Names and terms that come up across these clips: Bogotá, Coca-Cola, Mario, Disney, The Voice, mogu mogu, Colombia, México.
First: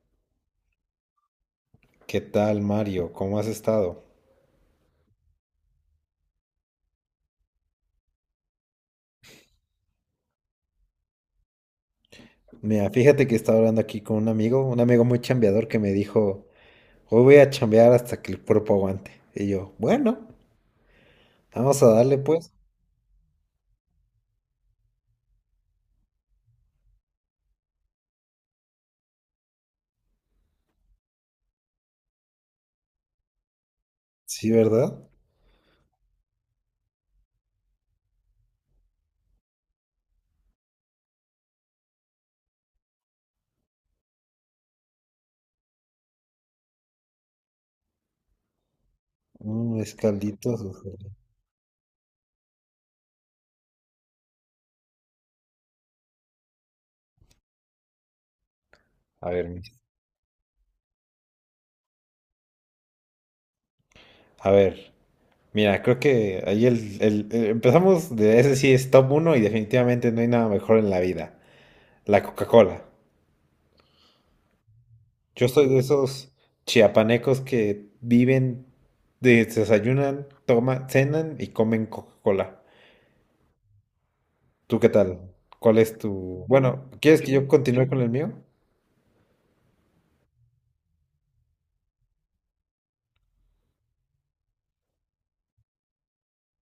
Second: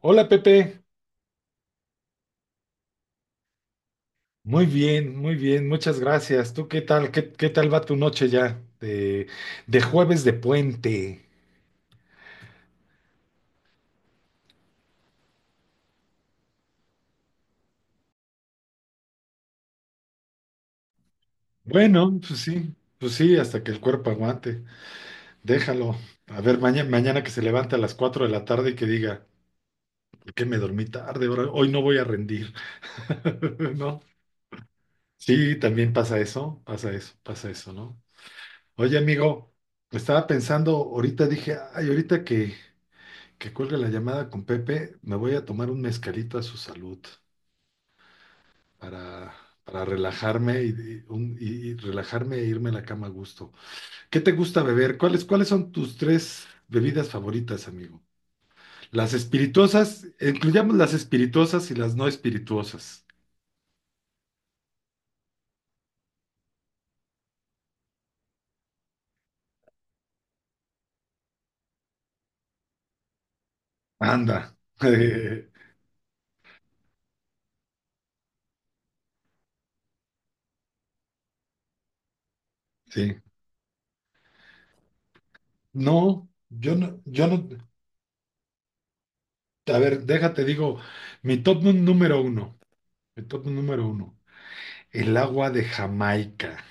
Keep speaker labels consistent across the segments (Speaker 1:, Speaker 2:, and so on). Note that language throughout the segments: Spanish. Speaker 1: Hola Pepe,
Speaker 2: ¿Qué tal, Mario? ¿Cómo has estado?
Speaker 1: muy bien, muchas gracias. ¿Tú qué tal? ¿Qué tal va tu noche ya de jueves de puente?
Speaker 2: Mira, fíjate que estaba hablando aquí con un amigo muy chambeador que me dijo, hoy voy a chambear hasta que el cuerpo aguante. Y yo, bueno, vamos a
Speaker 1: Bueno,
Speaker 2: darle pues.
Speaker 1: pues sí, hasta que el cuerpo aguante. Déjalo. A ver, mañana, mañana que se levante a las 4 de la tarde y que diga, ¿por qué me dormí tarde? Hoy no voy a rendir. ¿No?
Speaker 2: Sí, ¿verdad?
Speaker 1: Sí, también pasa eso, pasa eso, pasa eso, ¿no? Oye, amigo, estaba pensando, ahorita dije, ay, ahorita que cuelgue la llamada con Pepe, me voy a tomar un mezcalito a su salud para,
Speaker 2: Un
Speaker 1: para
Speaker 2: escaldito.
Speaker 1: relajarme y relajarme e irme a la cama a gusto. ¿Qué te gusta beber? ¿Cuáles son tus tres bebidas favoritas, amigo?
Speaker 2: A ver, mis-
Speaker 1: Incluyamos las espirituosas y las no espirituosas.
Speaker 2: a ver. Mira, creo que ahí empezamos de ese sí es top uno y definitivamente no hay nada mejor en la vida. La Coca-Cola.
Speaker 1: Anda.
Speaker 2: Yo soy de esos chiapanecos que viven, desayunan, toman, cenan y comen Coca-Cola.
Speaker 1: Sí.
Speaker 2: ¿Tú qué tal? ¿Cuál es
Speaker 1: No,
Speaker 2: tu...?
Speaker 1: yo
Speaker 2: Bueno,
Speaker 1: no,
Speaker 2: ¿quieres
Speaker 1: yo
Speaker 2: que
Speaker 1: no.
Speaker 2: yo continúe con el mío?
Speaker 1: A ver, déjate, digo, mi top número uno. mi top número uno. El agua de Jamaica.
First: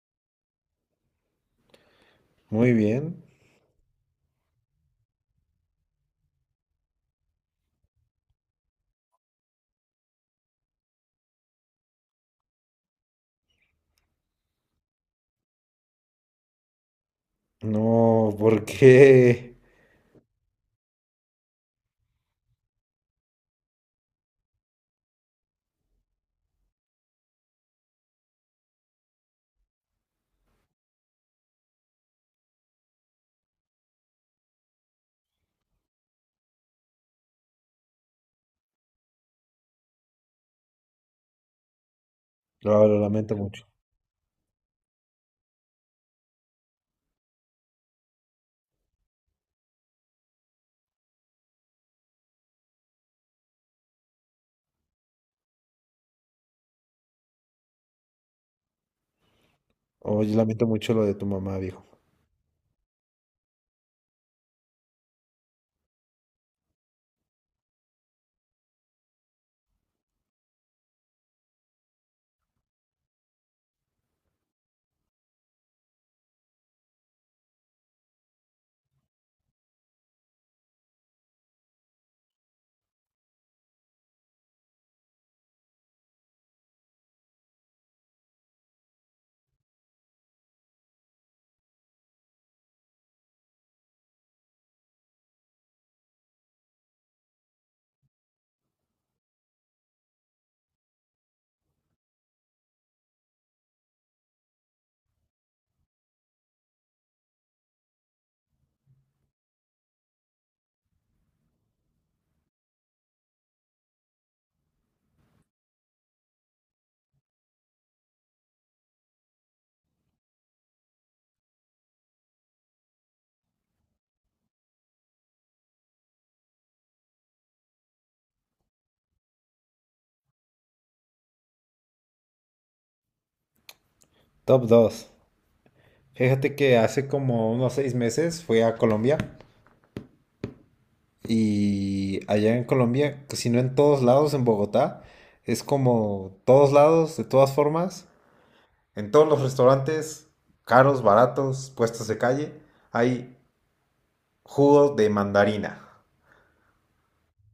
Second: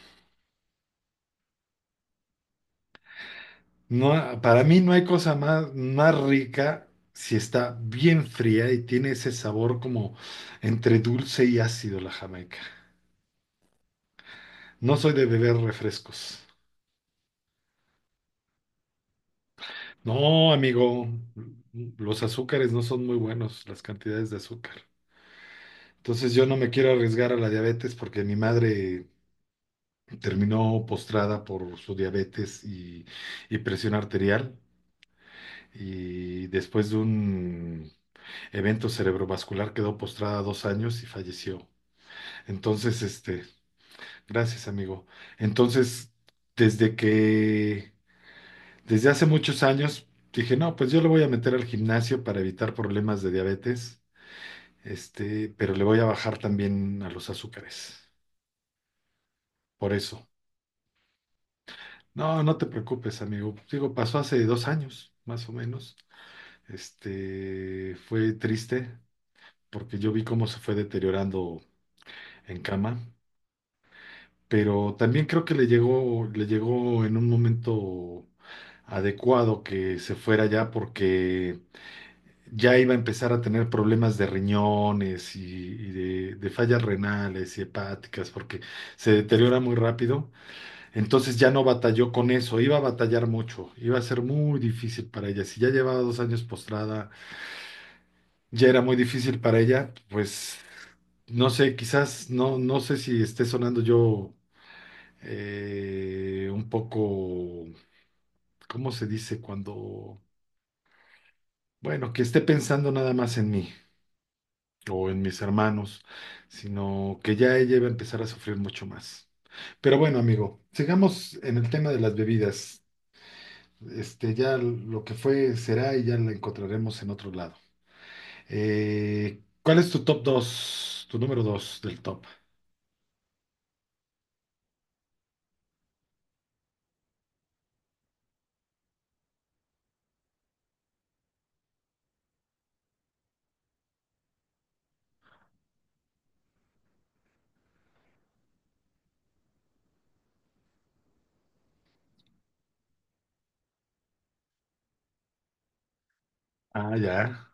Speaker 2: Muy bien.
Speaker 1: No, para mí no hay cosa más rica si está bien fría y tiene ese sabor como entre dulce y ácido la Jamaica. No soy de beber refrescos.
Speaker 2: No, ¿por qué?
Speaker 1: No, amigo, los azúcares no son muy buenos, las cantidades de azúcar. Entonces yo no me quiero arriesgar a la diabetes porque mi madre terminó postrada por su diabetes y presión arterial. Y después de un evento cerebrovascular, quedó postrada 2 años y falleció.
Speaker 2: Lo
Speaker 1: Entonces,
Speaker 2: lamento mucho.
Speaker 1: gracias, amigo. Entonces, desde que, desde hace muchos años, dije, no, pues yo le voy a meter al gimnasio para evitar problemas de diabetes, pero le voy a bajar también a los azúcares. Por eso.
Speaker 2: Oye, lamento mucho lo de tu mamá, viejo.
Speaker 1: No, no te preocupes, amigo. Digo, pasó hace 2 años, más o menos. Fue triste porque yo vi cómo se fue deteriorando en cama, pero también creo que le llegó en un momento adecuado que se fuera ya porque ya iba a empezar a tener problemas de riñones y de fallas renales y hepáticas porque se deteriora muy rápido. Entonces ya no batalló con eso, iba a batallar mucho, iba a ser muy difícil para ella. Si ya llevaba 2 años postrada, ya era muy difícil para ella, pues... No sé, quizás, no, no sé si esté sonando yo un poco, ¿cómo se dice? Cuando, bueno, que esté pensando nada más en mí o en mis hermanos, sino que ya ella iba a empezar a sufrir mucho más. Pero bueno, amigo, sigamos en el tema de las bebidas. Ya lo que fue será y ya la encontraremos en otro lado. ¿Cuál es tu top dos? Tu número 2 del top.
Speaker 2: Top 2. Fíjate que hace como unos seis meses fui a Colombia y allá en Colombia, que si no en todos lados, en Bogotá, es como todos lados, de todas formas. En todos los restaurantes, caros, baratos, puestos de calle, hay jugo de mandarina.
Speaker 1: Ah, ya.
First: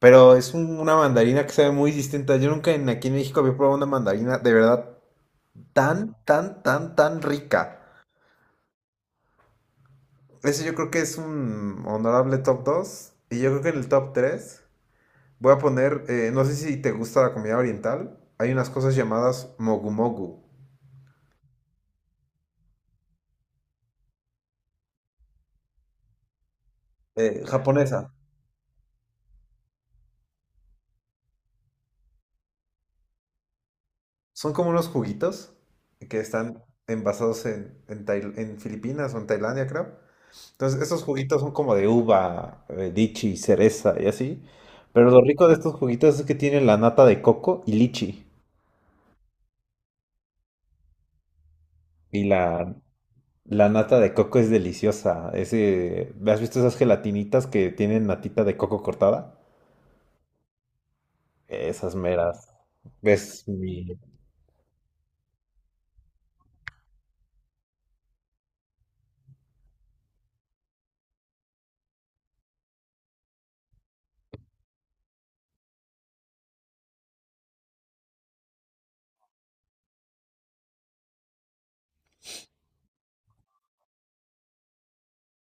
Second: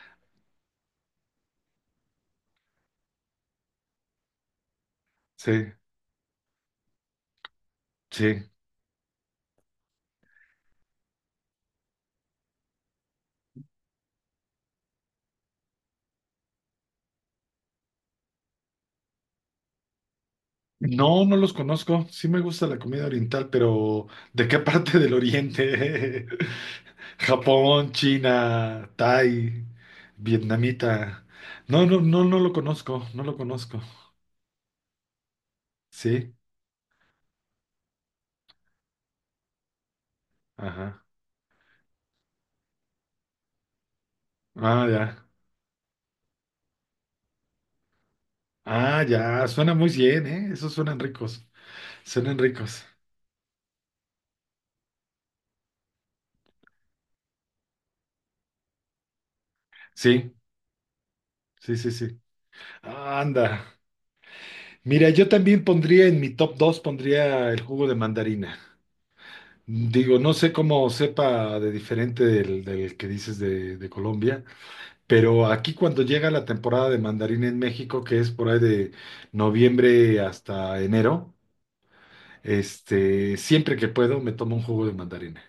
Speaker 2: Pero es una mandarina que sabe muy distinta. Yo nunca aquí en México había probado una mandarina de verdad
Speaker 1: Sí,
Speaker 2: tan, tan, tan, tan rica.
Speaker 1: sí.
Speaker 2: Ese yo creo que es un honorable top 2. Y yo creo que en el top 3 voy a poner, no sé si te gusta la comida oriental, hay unas cosas llamadas mogu mogu.
Speaker 1: No, no los conozco. Sí me gusta la comida oriental, pero ¿de qué parte del oriente? Japón,
Speaker 2: Japonesa.
Speaker 1: China, Thai, vietnamita. No, no, no, no lo conozco, no lo conozco.
Speaker 2: Son como unos juguitos que
Speaker 1: Sí,
Speaker 2: están envasados en Filipinas o en Tailandia, creo. Entonces, estos
Speaker 1: ajá.
Speaker 2: juguitos son como de uva, lichi, cereza y así.
Speaker 1: Ah,
Speaker 2: Pero lo
Speaker 1: ya.
Speaker 2: rico de estos juguitos es que tienen la nata de coco y lichi.
Speaker 1: Ah, ya. Suena muy bien, ¿eh? Esos suenan ricos.
Speaker 2: Y
Speaker 1: Suenan ricos.
Speaker 2: la nata de coco es deliciosa. Ese, ¿has visto esas gelatinitas que tienen natita de coco cortada?
Speaker 1: Sí, sí, sí,
Speaker 2: Esas
Speaker 1: sí.
Speaker 2: meras. ¿Ves?
Speaker 1: Anda.
Speaker 2: Mi...
Speaker 1: Mira, yo también pondría en mi top dos, pondría el jugo de mandarina. Digo, no sé cómo sepa de diferente del que dices de Colombia, pero aquí cuando llega la temporada de mandarín en México, que es por ahí de noviembre hasta enero, siempre que puedo me tomo un jugo de mandarina.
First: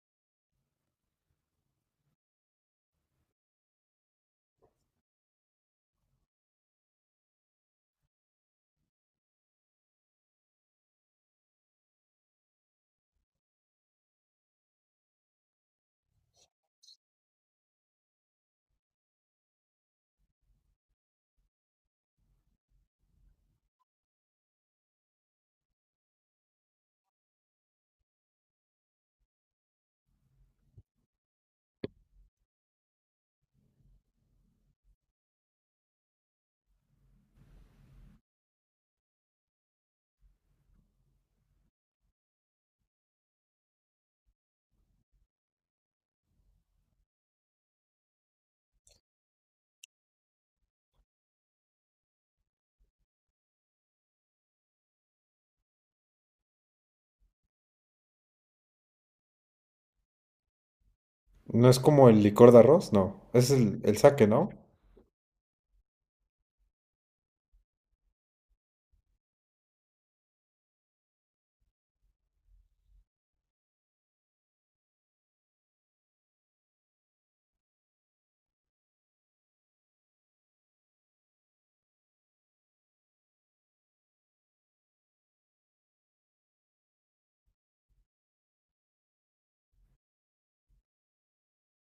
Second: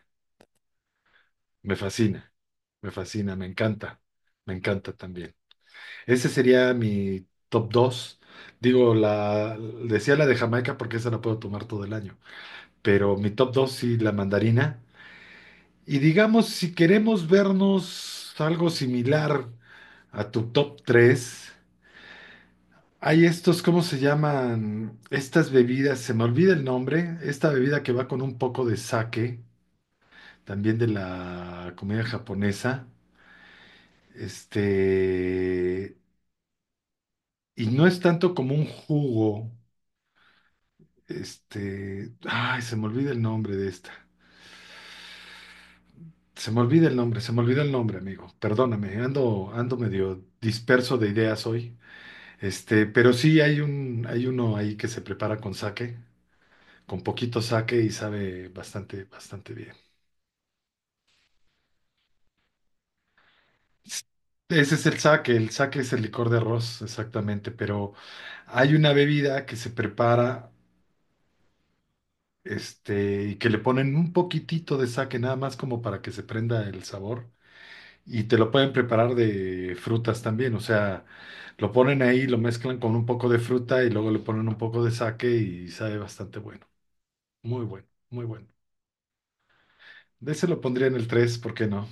Speaker 1: Me fascina, me fascina, me encanta también. Ese sería mi top dos. Digo, decía la de Jamaica porque esa la puedo tomar todo el año, pero mi top 2 sí, la mandarina. Y digamos, si queremos vernos algo similar a tu top tres, hay estos, ¿cómo se llaman? Estas bebidas, se me olvida el nombre, esta bebida que va con un poco de sake, también de la comida japonesa. Este, y no es tanto como un jugo, ay, se me olvida el nombre de esta. Se me olvida el nombre, se me olvida el nombre, amigo. Perdóname, ando medio disperso de ideas hoy. Pero sí hay uno ahí que se prepara con sake, con poquito sake y sabe bastante, bastante bien.
Speaker 2: No es como el licor de arroz, no. Es el
Speaker 1: S-
Speaker 2: sake, ¿no?
Speaker 1: Ese es el sake es el licor de arroz, exactamente, pero hay una bebida que se prepara, y que le ponen un poquitito de sake, nada más como para que se prenda el sabor. Y te lo pueden preparar de frutas también, o sea, lo ponen ahí, lo mezclan con un poco de fruta y luego le ponen un poco de sake y sabe bastante bueno, muy bueno, muy bueno. De ese lo pondría en el tres. ¿Por qué no?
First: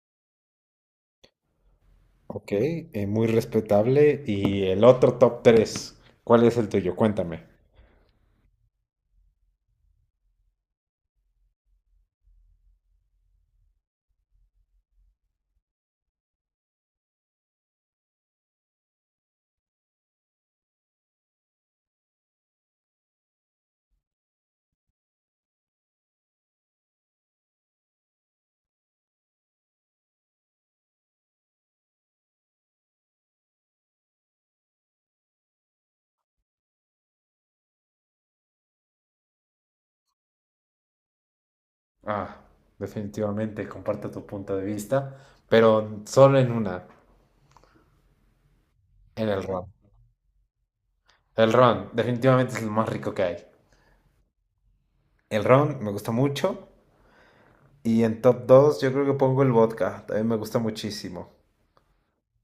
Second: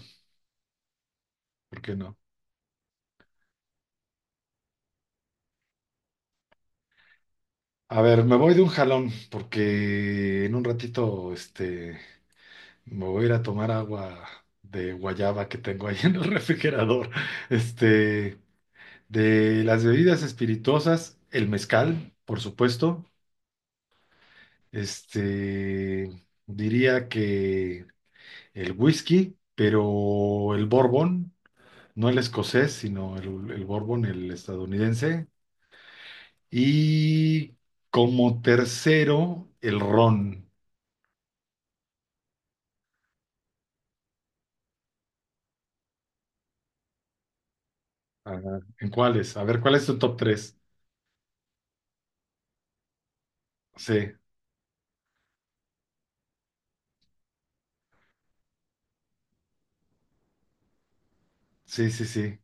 Speaker 1: ¿Por qué no?
Speaker 2: Ok, muy respetable. Y el otro top 3, ¿cuál es el tuyo? Cuéntame.
Speaker 1: A ver, me voy de un jalón, porque en un ratito, me voy a ir a tomar agua de guayaba que tengo ahí en el refrigerador. Este, de las bebidas espirituosas, el mezcal, por supuesto. Este, Diría que el whisky, pero el bourbon, no el escocés, sino el bourbon, el estadounidense, y como tercero, el ron.
Speaker 2: Ah, definitivamente comparto tu punto de vista, pero solo en una,
Speaker 1: Ajá. ¿En
Speaker 2: en
Speaker 1: cuáles? A
Speaker 2: el
Speaker 1: ver,
Speaker 2: ron.
Speaker 1: ¿cuál es tu top tres?
Speaker 2: El ron, definitivamente es lo más rico que hay.
Speaker 1: Sí,
Speaker 2: El ron me gusta mucho. Y en top 2 yo creo que pongo el vodka, también me gusta muchísimo.
Speaker 1: sí, sí, sí.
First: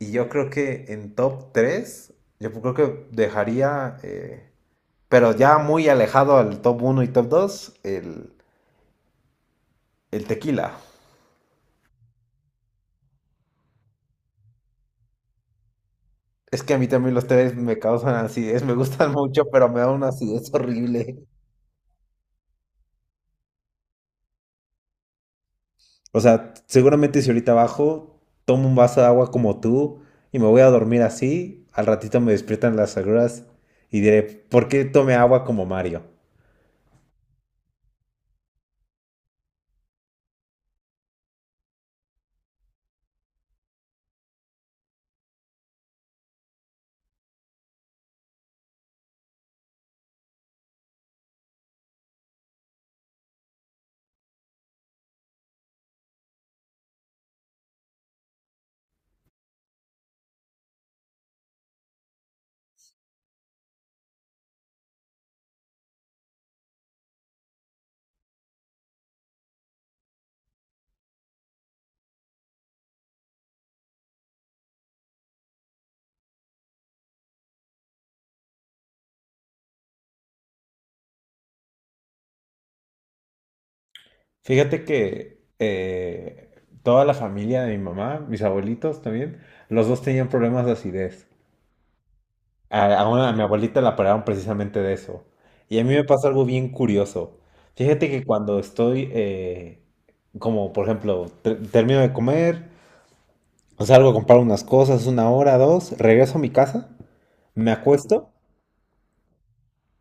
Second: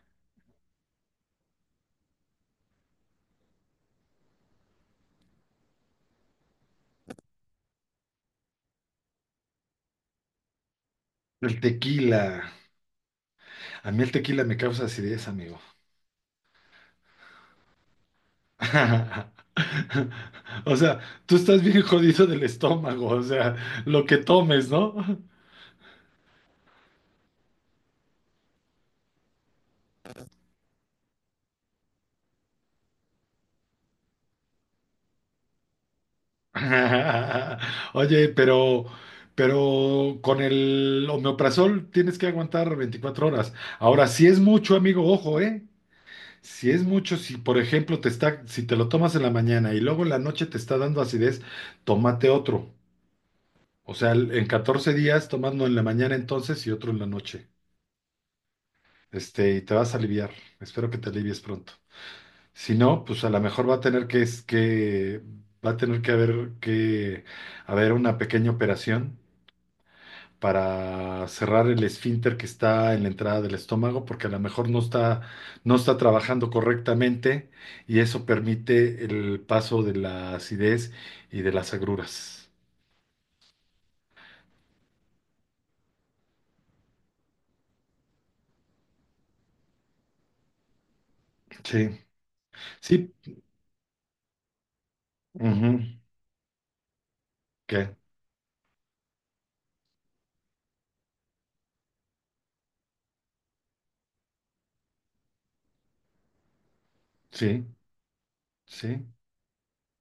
Speaker 2: Y yo creo que en top 3 yo creo que dejaría, pero ya muy alejado al top uno y top 2, el tequila.
Speaker 1: El tequila. A mí el tequila me causa acidez, amigo.
Speaker 2: Es que a mí también los tés me causan acidez, me gustan mucho, pero me da una acidez
Speaker 1: O sea,
Speaker 2: horrible.
Speaker 1: tú estás bien jodido del estómago, o sea, lo que tomes, ¿no?
Speaker 2: O sea, seguramente si ahorita bajo, tomo un vaso de agua como tú y me voy a dormir así, al ratito me despiertan las agruras y diré, ¿por qué tomé agua como Mario?
Speaker 1: Oye, pero con el omeprazol tienes que aguantar 24 horas. Ahora, si es mucho, amigo, ojo, ¿eh? Si es mucho, si por ejemplo si te lo tomas en la mañana y luego en la noche te está dando acidez, tómate otro. O sea, en 14 días, tomando en la mañana entonces y otro en la noche. Y te vas a aliviar. Espero que te alivies pronto. Si no, pues a lo mejor va a tener que, es que, va a tener que haber una pequeña operación para cerrar el esfínter que está en la entrada del estómago, porque a lo mejor no está trabajando correctamente y eso permite el paso de la acidez y de las agruras.
Speaker 2: Fíjate que toda la familia de mi mamá, mis abuelitos también, los dos tenían problemas de acidez.
Speaker 1: Sí, sí,
Speaker 2: A mi abuelita la operaron precisamente de eso.
Speaker 1: ujú.
Speaker 2: Y a mí me pasa algo bien curioso.
Speaker 1: ¿Qué?
Speaker 2: Fíjate que cuando estoy, como por ejemplo, termino de comer, o salgo a comprar unas cosas, una hora, dos, regreso a mi casa,
Speaker 1: Sí,
Speaker 2: me acuesto,
Speaker 1: sí,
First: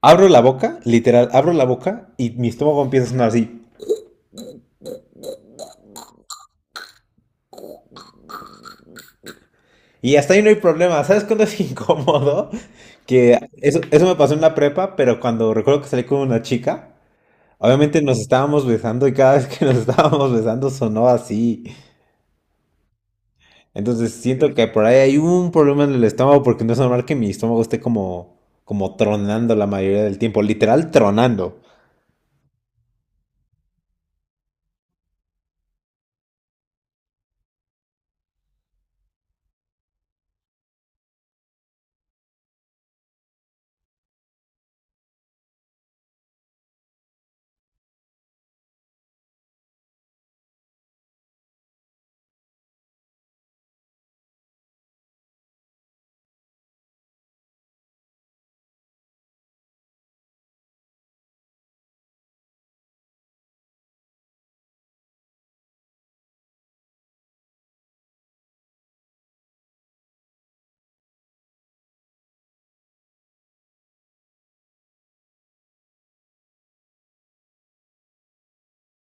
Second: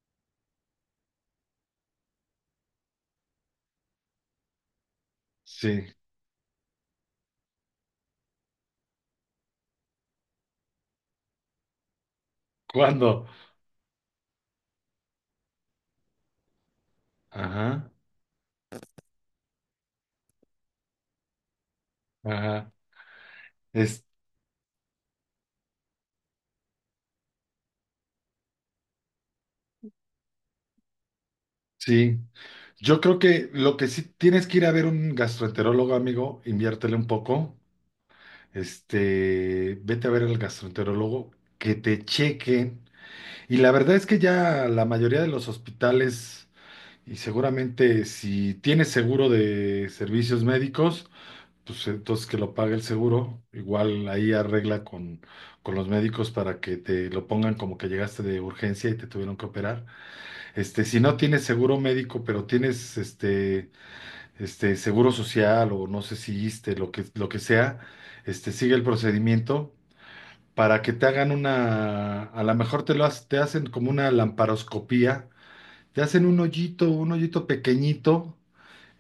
Speaker 2: abro la boca, literal, abro la boca y mi estómago empieza a sonar así.
Speaker 1: sí.
Speaker 2: Y hasta ahí no hay problema. ¿Sabes cuándo es incómodo?
Speaker 1: ¿Cuándo?
Speaker 2: Que eso me pasó en la prepa, pero cuando recuerdo que salí con una chica.
Speaker 1: Ajá,
Speaker 2: Obviamente nos estábamos besando y cada vez que nos estábamos besando sonó así.
Speaker 1: ajá. Es,
Speaker 2: Entonces siento que por ahí hay un problema en el estómago porque no es normal que mi estómago esté como, como tronando la mayoría del tiempo, literal tronando.
Speaker 1: sí. Yo creo que lo que sí tienes que ir a ver un gastroenterólogo, amigo, inviértele un poco, vete a ver al gastroenterólogo, que te chequen. Y la verdad es que ya la mayoría de los hospitales, y seguramente si tienes seguro de servicios médicos, pues entonces que lo pague el seguro. Igual ahí arregla con los médicos para que te lo pongan como que llegaste de urgencia y te tuvieron que operar. Si no tienes seguro médico, pero tienes este seguro social o no sé si ISSSTE, lo que sea, sigue el procedimiento para que te hagan una, a lo mejor te lo hac- te hacen como una lamparoscopía, te hacen un hoyito pequeñito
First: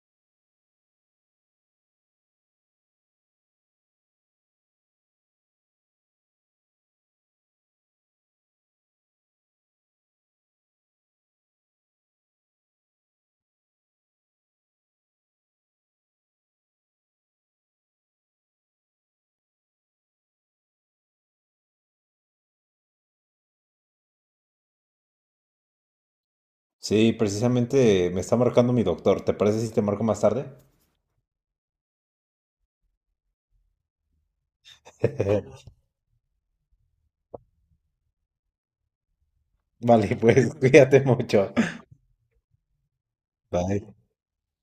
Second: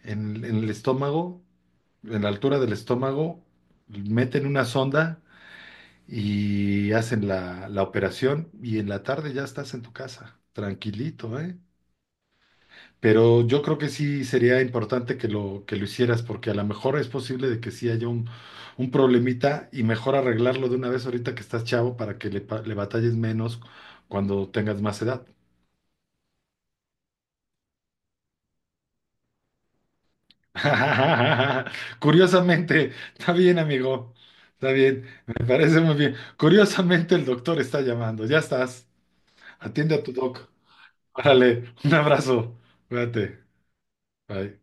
Speaker 1: en el estómago, en la altura del estómago, meten una sonda y hacen la operación y en la tarde ya estás en tu casa, tranquilito, ¿eh? Pero yo creo que sí sería importante que lo hicieras, porque a lo mejor es posible de que sí haya un problemita y mejor arreglarlo de una vez ahorita que estás chavo para que le batalles menos cuando tengas más edad.
Speaker 2: Sí, precisamente me está marcando mi doctor. ¿Te parece si te marco más tarde?
Speaker 1: Curiosamente, está bien, amigo, está bien, me parece muy bien. Curiosamente, el doctor está llamando, ya estás, atiende a tu
Speaker 2: Vale,
Speaker 1: doc.
Speaker 2: pues cuídate mucho.
Speaker 1: Órale, un abrazo, cuídate,
Speaker 2: Bye.
Speaker 1: bye.